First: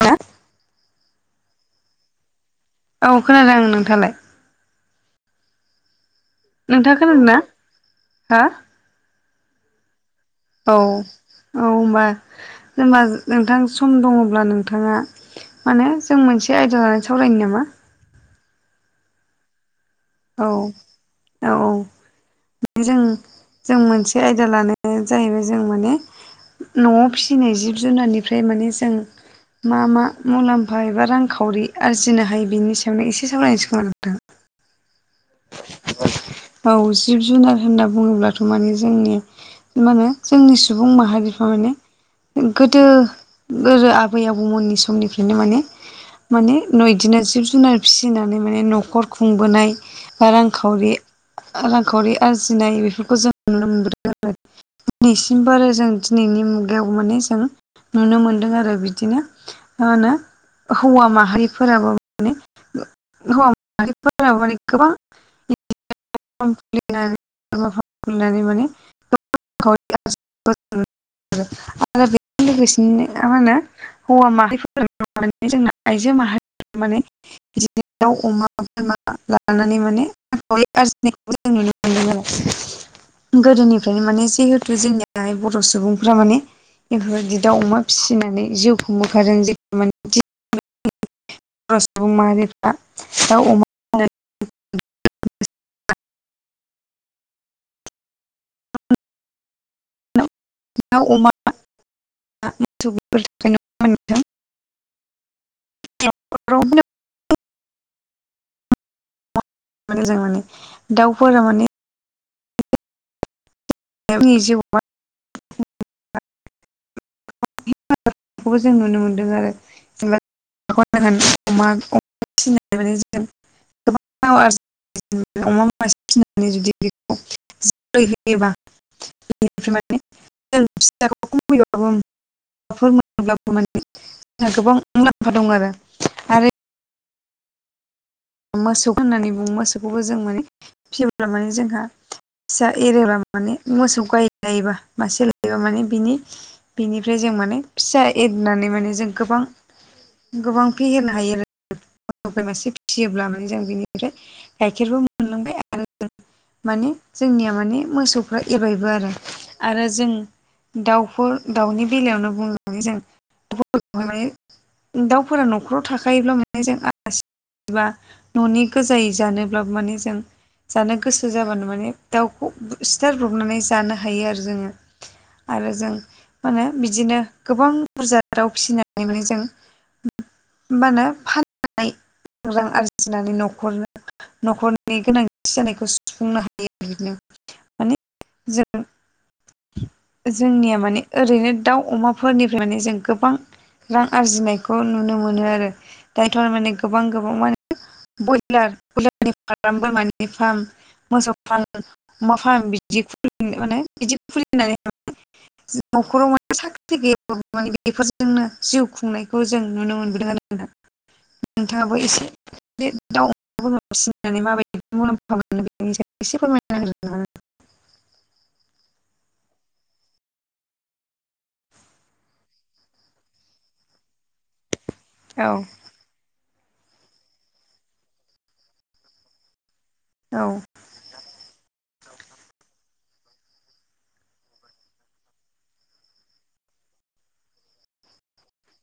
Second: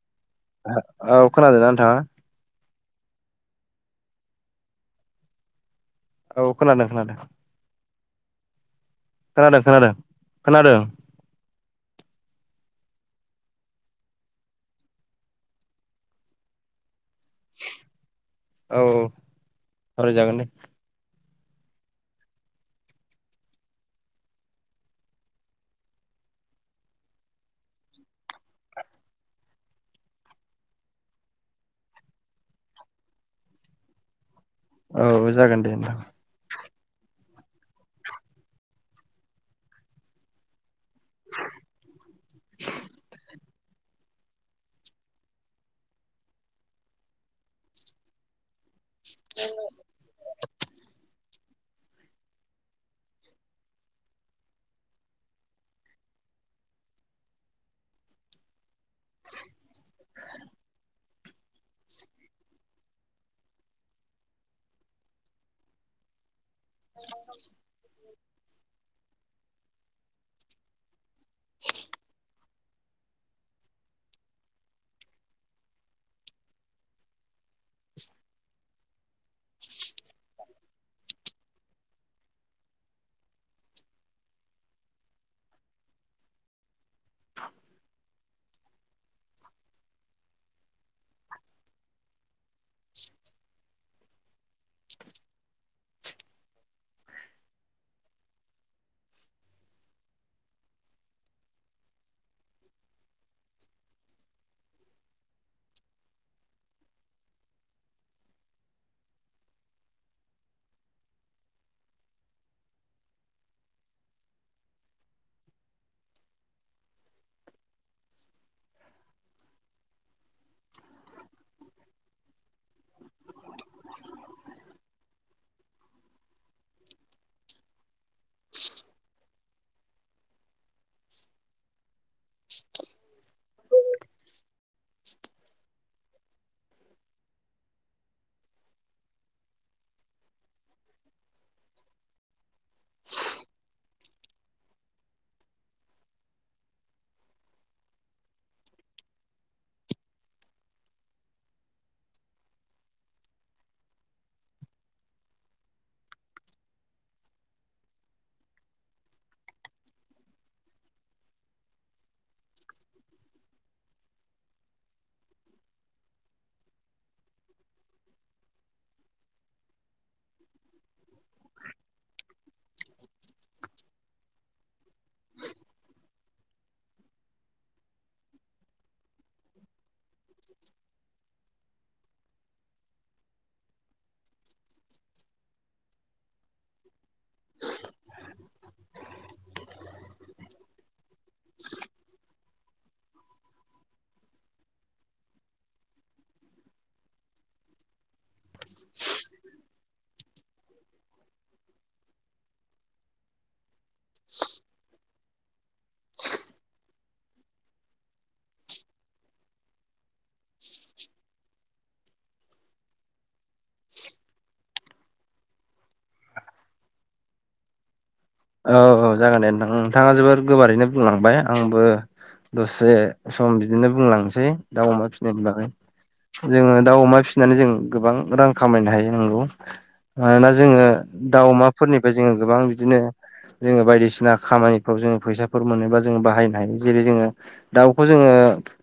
ह [unintelligible] औ खोनादों ना नोंथाङा? औ खोनादों आं नोंथालाय? नोंथाङा खोनादों ना हो? खोनादों खोनादों। औ खोनादों औ होमबा होमबा ज नोंथां सम दङ'ब्ला नोंथाङा मानोे जों मोनसे आयदा लानानै सावरायनो नामा? औ औ। सावरायजागोन दे औ औ औ। जों जों मोनसे आयदा लानाया जाहैबाय जों माने न'आव फिसिनाय जिब-जुनारनिफ्राय माने जों मा मा मुलाम्फा एबा रांखावरि आरजिनो हायो बेनि सायावनो एसे सावरायनोसै खोमा नोंथां। औ जागोन दे नोंथां। औ जिब-जुनार होनना बुङोब्लाथ' माने जोंनि मा होनो जोंनि सुबुं माहारिफ्रा माने गोदो गोदो आबै-आबौमोननि समनिफ्रायनो माने माने न' इदिनो जिब-जुनार फिसिनानै माने न'खर खुंबोनाय ओ रां-खावरि रां-खावरि आरजिनाय बेफोरखौ जों नुनो मोनबोदों आरो। दिनैसिमबो आरो जों दिनैनि मुगायाव माने जों नुनो मोनदों आरो बिदि बिदिनो मा होनो हौवा माहारि फोराबो माने [unintelligible] हौवाफोराबो माने गोबां [inaudible] माने [inaudible] [inaudible] आरो [inaudible] लोगोसेनो नोंथां मा होनो हौवा माहफोर [inaudible] जोंना आइजो माहारि माने बिदिनो अमा [unintelligible] लानानै माने माने रां-खावरि आरजिनायखौबो जों नुनो मोनदों आरो। गोदोनिफ्रायनो माने जिहेतु जोंनियाहाय बर' सुबुंफोरा माने बेफोरबायदि दाउ अमा फिसिनानै जिउ खुंबोखादों [unintelligible] [unintelligible] सुबुं माहारिया दाउ अमा [unintelligible] दाउ अमा [unintelligible] [unintelligible] [unintelligible] जों माने दाउफोरा माने [unintelligible] जिउआव‌ मा खौबो जों नुनो मोनदों आरो [unintelligible] अमा [unintelligible] गोबां [unintelligible] अमा मासे फिसिनानै जुदि बेखौ [unintelligible] [unintelligible] अब्लाबो माने जोंहा गोबां मुलाम्फा दं आरो मोसौ होननानै बुङो मोसौखौबो जों माने फिसियोब्ला माने जोंहा फिसा एरोबा माने मोसौ गाय लायोबा मासे लायोबा माने बिनि बिनिफ्राय जों माने फिसा एरनानै माने जों गोबां गोबां फेहेरनो हायो आरो [unintelligible] फिसियोब्ला माने जों बेनिफ्राय गाइखेरबो मोनलोंबाय आरो माने जोंनिया माने मोसौफ्रा एरबायबो आरो आरो जों दाउफोर दाउनि बेलायावनो बुंनानै जों दाउफोरखौ माने दाउफोरा न'खराव थाखायोब्ला माने जों आलासि एबा न'नि गोजायै जानोब्लाबो माने जों जानो गोसो जाबानो माने दाउखौ सिथारब्रबनानै जानो हायो आरो जोङो। आरो जों मा होनो बिदिनो गोबां बुरजा दाउ फिसिनानै माने जों मा होनो फान- रां आरजिनानै न'खरनो न'खरनि गोनांथि जानायखौ सुफुंनो हायो बिदिनो माने जों जोंनिया माने ओरैनो दाउ अमाफोरनिफ्राय माने जों गोबां रां आरजिनायखौ नुनो मोनो आरो दायोथ' माने गोबां गोबां माने ब्रयलार बयलारनि फार्म बोरमानि फार्म मोसौ फार्म अमा फार्म बिदि खुलि माने बिदि खुलिनानै न'खराव माने साख्रि गैयाबाबो माने बेफोरजोंनो जिउ खुंनाय खौ जों नुनो मोनबोदों आरो नोंथां दाबो एसे बे दाउ बोरमा फिसिनानै माबायदि मुलाम्फा मोनो बेनि सायाव एसे फोरमायना होनो हा- औ औ जागोन दे नोंथां नोंथाङा जोबोर गोबारैनो बुंलांबाय आंबो दसे सम बिदिनो बुंलांसै दाउ अमा फिसि- नायनि औ बागै जोङो दाउ अमा फिसिनानै जों गोबां रां खामायनो हायो नांगौ औ मानोना जोङो दााव अमाफोरनिफ्राय जोङो गोबां बिदिनो जोङो बायदिसिना खामानिफ्राव जोङो फैसाफोर मोनोबा जोङो बाहायनो हायो जेरै जोङो दाउखौ जोङो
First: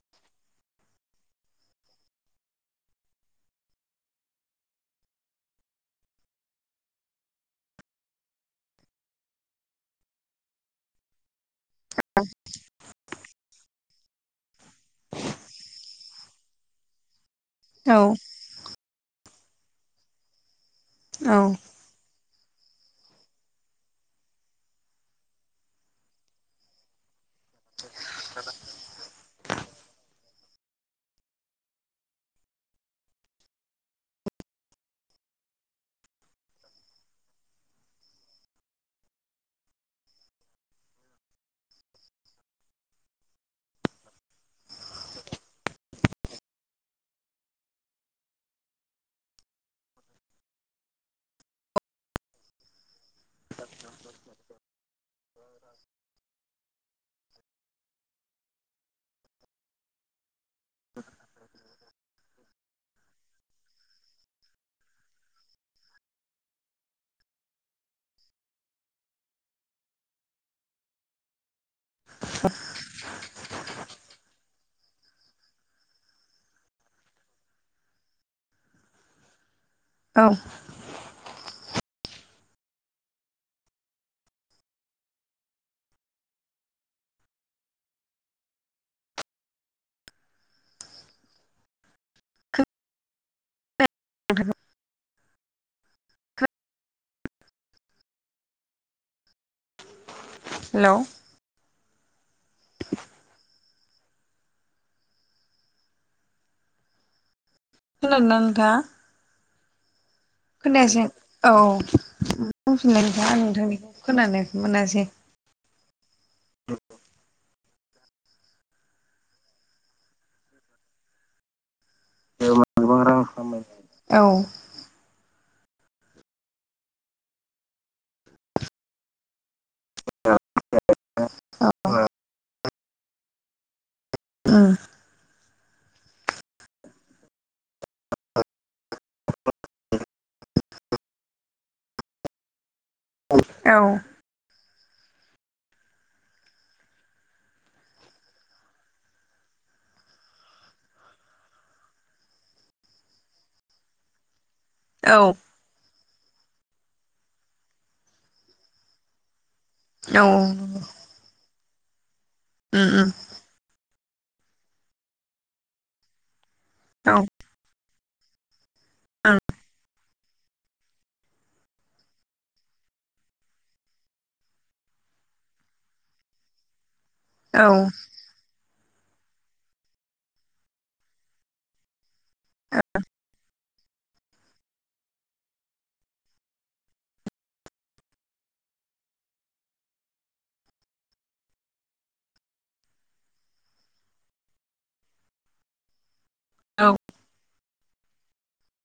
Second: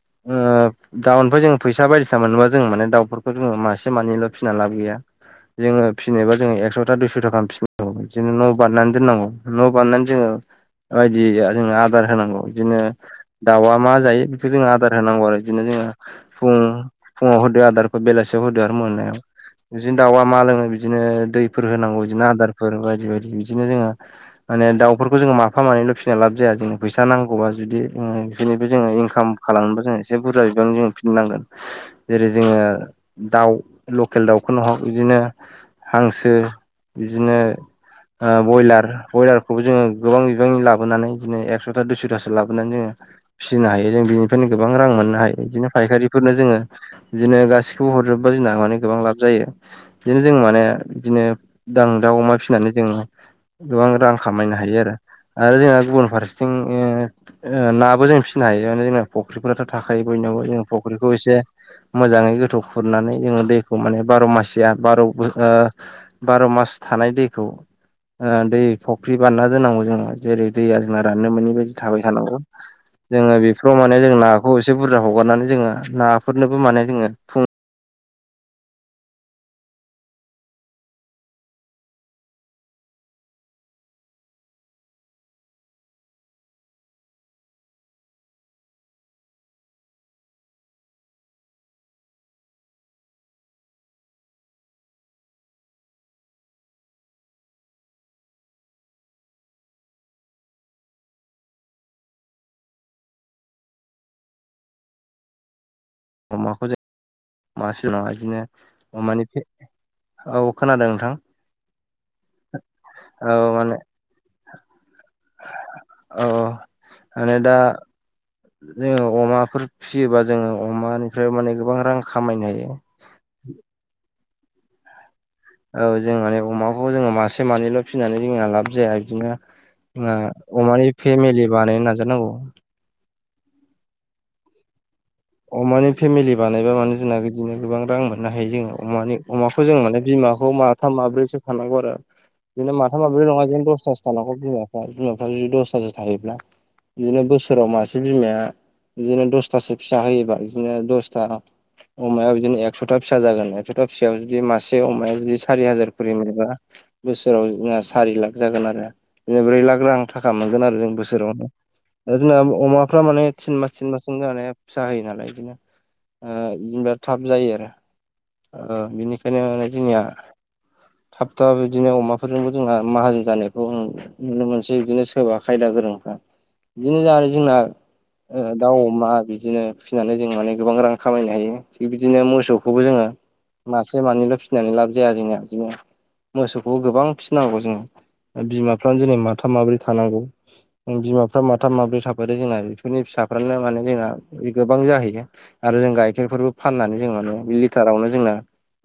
[inaudible] ओ दाउनिफ्राय जों फैसा बायदिसिना मोननोबा जों माने दाउफोरखौ जोङो मासे मानैल' फिना लाबो गैया जोङो फिनोब जोङो एकस'था दुइस'था गाहाम फिखानांगौ बिदिनो न' बानानै दोननांगौ न' बानायनानै जोङो बायदि जोङो आदार होनांगौ बिदिनो दाउआ मा जायो बेखौ जों आदार होनांगौ आरो बिदिनो जोङो फुं फुङाव होदो औ आदारखौ बेलासियाव होदो आरो मोनायाव बिदिनो दाउआ मा लोङो बिदिनो औ दैफोर होनांगौ बिदिनो आदारफोर बायदि बायदि बिदिनो जोङो माने दाउफोरखो जोङो माफा मानैल' फिसिना लाब जाया जोंना। फैसा नांगौबा जुदि ओ बिनिबो जोङो इनकाम खालामनोबा‌ जोङो एसे बुरजा बिबां जोङो फिसिनांगोन। जेरै जोङो दाउ लकेल दाउखौनो हक इदिनो हांसो इदिनो ओ बयलार बयलारखौबो जोङो गोबां बिबांनि लाबोनानै इदिनो एकसथा दुइसथासो लाबोनानै जोङो फिसिनो हायो जों बिनिफ्रायनो गोबां रां मोननो हायो बिदिनो फायखारिफोरनो जोङो बिदिनो गासिखौबो हरजोबबा जों माने गोबां लाब जायो। बिदिनो जों माने बिदिनो दां दाउ अमा फिसिनानै जों गोबां रां खामायनो हायो आरो आरो जोंहा गुबुन फारसेथिङो ओ नाबो जों फिसिनो हायो माने जोंना फुख्रिफोराथ' थाखायो बयनियावबो जों फख्रिखौ एसे मोजाङै गोथौ खुरनानै जोङो दैखौ माने बार' मासिया बार बार मास थानाय दैखौ ओ दै फुख्रि बानना दोननांगौ जोङो जेरै दैया जोंना राननो मोनै बायदि थाबाय थानांगौ जोङो बेफोराव माने जोंना खौ एसे बुरजा हगारनानै जोङो नाफोरनोबो माने जोङो फुं औ [unintelligible] हेलौ [inaudible] अमाखौ [unintelligible] खोनादोंना नोंथाङा? अमानि औ खोनादों खोनायासै नोंथां आं औ बुंफिनलाय नोंथां औ आं माने नोंथांनिखौ खोनानो मोनासै। औ माने दा जोङो अमाफोर फिसियोबा जोङो अमानिफ्राय माने गोबां रां खामायनो हायो। औ औ जों माने अमाखौ जोङो मासे मानैल' फिसिनानै जोङा लाब जाया बिदिनो जोङा अमानि फेमिलि बानायनो नाजानांगौ। ओ अमानि फेमिलि बानायबा माने जोंना बिदिनो गोबां रां मोननो हायो जोङो अमानि अमाखौ जों माने बिमाखौ मा थाम माब्रैसो थानांगौ आरो बिदिनो माथाम माब्रैल' नङा इदिनो औ दसथासो थानांगौ बिमाया। बिमाफ्रानो दसतासो थायोब्ला बिदिनो बोसोराव मासे बिमाया बिदिनो दसथासो फिसा होयोबा बिदिनो दसथा अमायाव बिदिनो एकस'था फिसा जागोन एकस'था फिसायाव जुदि मास बे अमाया औ बिस सारि हाजार खरि मोनोबा बोसोराव जोङा सारि लाख जागोन आरो ब्रै लाख रां औ थाखा मोनगोन उम आरो जों बोसोरावनो दा जोंना अमाफ्रा उम माने तिन मास तिन मासजोंनो माने फिसा होयो नालाय ओ बिदिनो जेनबा औ ओं थाब जायो आरो ओ औ बिनिखायनो माने जोंनिया थाब थाब बिदिनो अमाफोरजोंबो जोंहा माहाजोन जानायखौ नुनो मोनसै बिदिनो सोरबा खायदा गोरोंफ्रा बिदिनो जा जोंना औ ओ दाउ अमा बिदिनो फिसिनानै जों माने गोबां रां खामायनो हायो थिग बिदिनो मोसौखौबो जोङो मासे मानैल' फिसिनानै लाब जाया जोंना बिदिनो मोसौखौ गोबां फिसिनांगौ जोङो बिमाफ्रानो दिनै माथाम माब्रै थानांगौ। बिमाफ्रा माथाम माब्रै थाबाय जोंना बेफोरनि फिसाफ्रानो माने जोंना गोबां जाहैयो आरो जों गाइखेरफोरबो औ फाननानै जों माने लिटारावनो जोंना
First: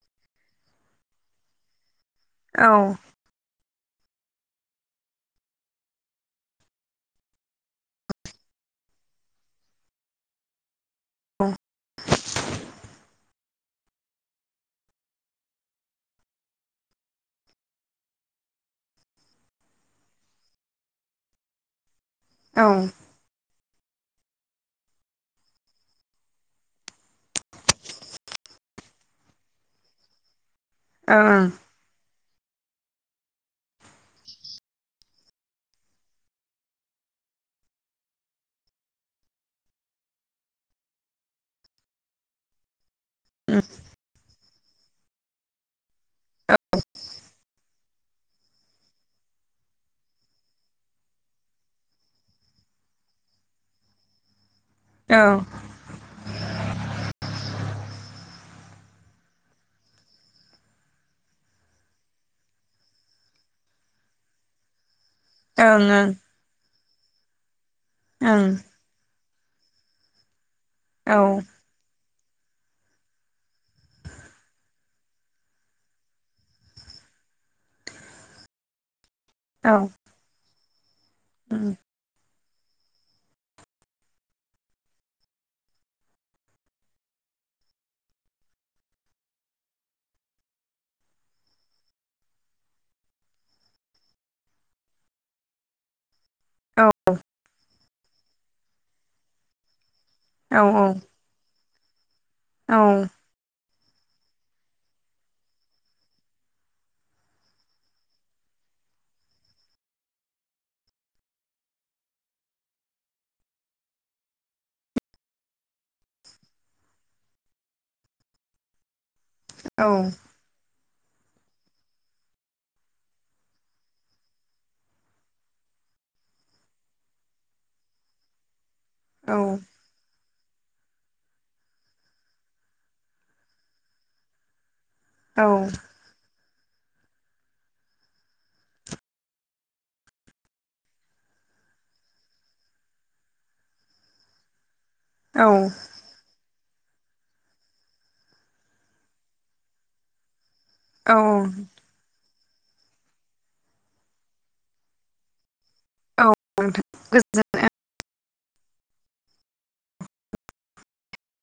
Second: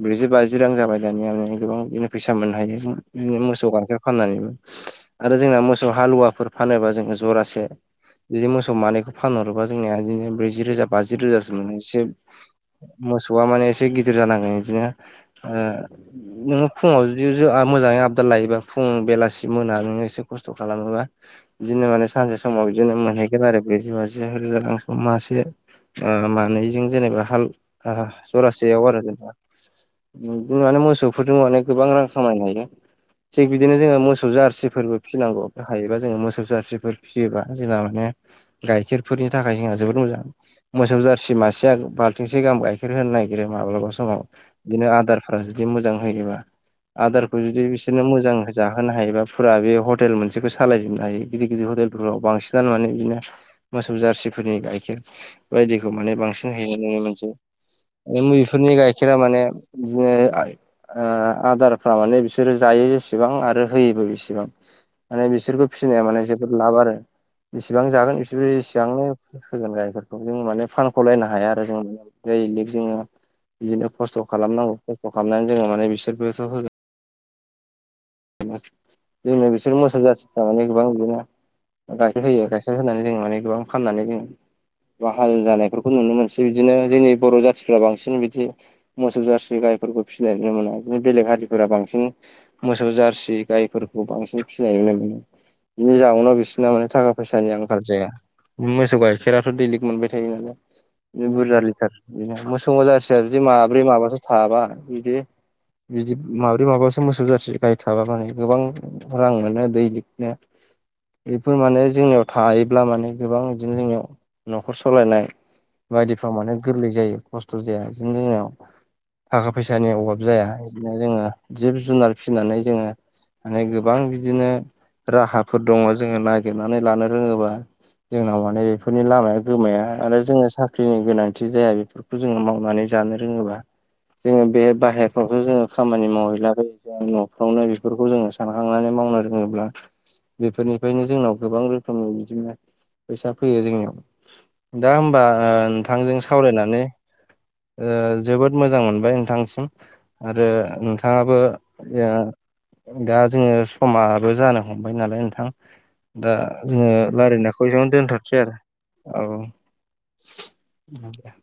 ब्रैजि बाजि रां जाबाय दानिया माने गोबां बिदिनो फैसा मोननो औ हायो जों। बिदिनो मोसौ गाइखेर फाननानैबो आरो जोंना मोसौ हालुवाफोर फानोबा जोङो जरासे जुदि मोसौ मानैखौ फानहरोबा जोंनिया बिदिनो ब्रैजि रोजा बाजि रोजासो मोनोसै मोसौआ माने एसे गि दिर जानानै इदिनो ओ नोङो फुङाव जुदि जो मोजाङै आबदाल लायोबा फुुं बेलासि मोना नोङो एसे खस्थ' खालामोबा बिदिनो माने सानसे ओं उम औ समाव ओं बिदिनो मोनहैगोन आरो ब्रैजि बाजि रोजा रां मासे मानैजों जेनेबा हाल जर याव आरो जेनबा बि माने मोसौफोरजों ओं माने गोबां रां खामायनो हायो थिग बिदिनो जोङो मोसौ जारसिफोरबो फिसिनांगौ हायोबा जोङो मोसौ जारसिफोर फिसियोबा जोंना माने गाइखेरफोरनि थाखाय जोंहा जोबोद मोजां मोसौ जारसि मासेया बाल्थिंसे गाहाम गाइखेर होननाय माब्लाबा समाव बिदिनो आदार जुदि मोजां होयोबा आदारखौ जुदि बि बिदिनो मोजां जाहोनो हायोबा फुरा बे हटेल मोनसेखौ सालायजोबनो हायो गिदिर गिदिर हटेलफोराव बांसिन जान माने बिदिनो मोसौ जारसिफोरनि गाइखेर बायदिखौ माने बांसिन हैनाय नुनो मोनसै [unintelligible] गाइखेरा माने बिदिनो ओ आदारफ्रा माने बिसोरो जायो जेसेबां आरो होयोबो बेसेबां माने बिसोरखौ फिसिनाया माने जोबोद लाब आरो बिसिबां जागोन बिसोरो ओं जांनो होगोन गायफोरखौ जों माने फानखलायनो हाया औ आरो जों जोङो बिदिनो खस्थ' खालामनांगौ खस्थ' खालामनानै जोङो माने बिसोरबोथ' होगोन जोंना औ बिसोर मोसौ जाथि थाराने गोबां गोना उम गाइखेर होयो गाइखेर फानै जों माने गोबां फाननानै जों [unintelligible] हाल जानायफोरखौ नुनो मोनसै बिदिनो जोंनि बर' जाथिफ्रा बांसिन बिदि मोसौ जारसि गायफोरखौ फिसिनाय नुनो मोना बिदिनो बेलेग हारिफोरा बांसिन मोसौ जारसि [unintelligible] गायफोरखौ बांसिन फिसिनाय नुनो मोनो बिनि जउनाव बिसिोरना माने औ थाखा फैसानि आं आंखार जाया मोसौ गाइखेराथ' दैलिग मोनबाय थायो औ नालाय बुरजा लिटार [unintelligible] बिदि औ माब्रै माबासो थाबा बिदि बिदि माब्रै माबासो मोसौ जारसि गाय थाबा माने गोबां रां मोनो दै लिरनो बेफोर माने जोंनियाव थायोब्ला माने गोबां बिदिनो जोंनियाव न'खर सलायनाय बायदिफ्राव माने गोरलै जायो खस्थ' जाया बिदिनो जोंनाव थाखा फैसानि औ अभाब जाया बिदिनो जोङो जिब जुनार फिसिनानै जोङो माने गोबां बिदिनो राहाफोर दङ जोङो नागिरनानै लानो रोङोबा जोंनाव माने बे बे फोरनि लामाया गोमाया आरो जोङो साख्रि ख्रिनि गोनांथि जाया बेफोरखौ जोङो मावनानै जानो रोङोबा जोङो बे बाहेर [unintelligible] जोङो खामानि मावहैलाखै जों न'फ्रावनो बेफोरखौ जोङो सानखांनानै मावनो रोङोब्ला बेफोरनिफ्रायनो जोंनाव गोबां रोखोमनि बिदिनो फैसा फैयो जोंनियाव दा होमबा नोंथांजों सावरायनानै जोबोद मोजां मोनबाय नोंथांसिम आरो औ नोंथाङाबो दा जोङो समाबो जानो हमबाय नालाय नोंथां औ दा जोङो नोंथां रायल्लायनाय गोजोननाय खौ जों दोनथनोसै आरो औ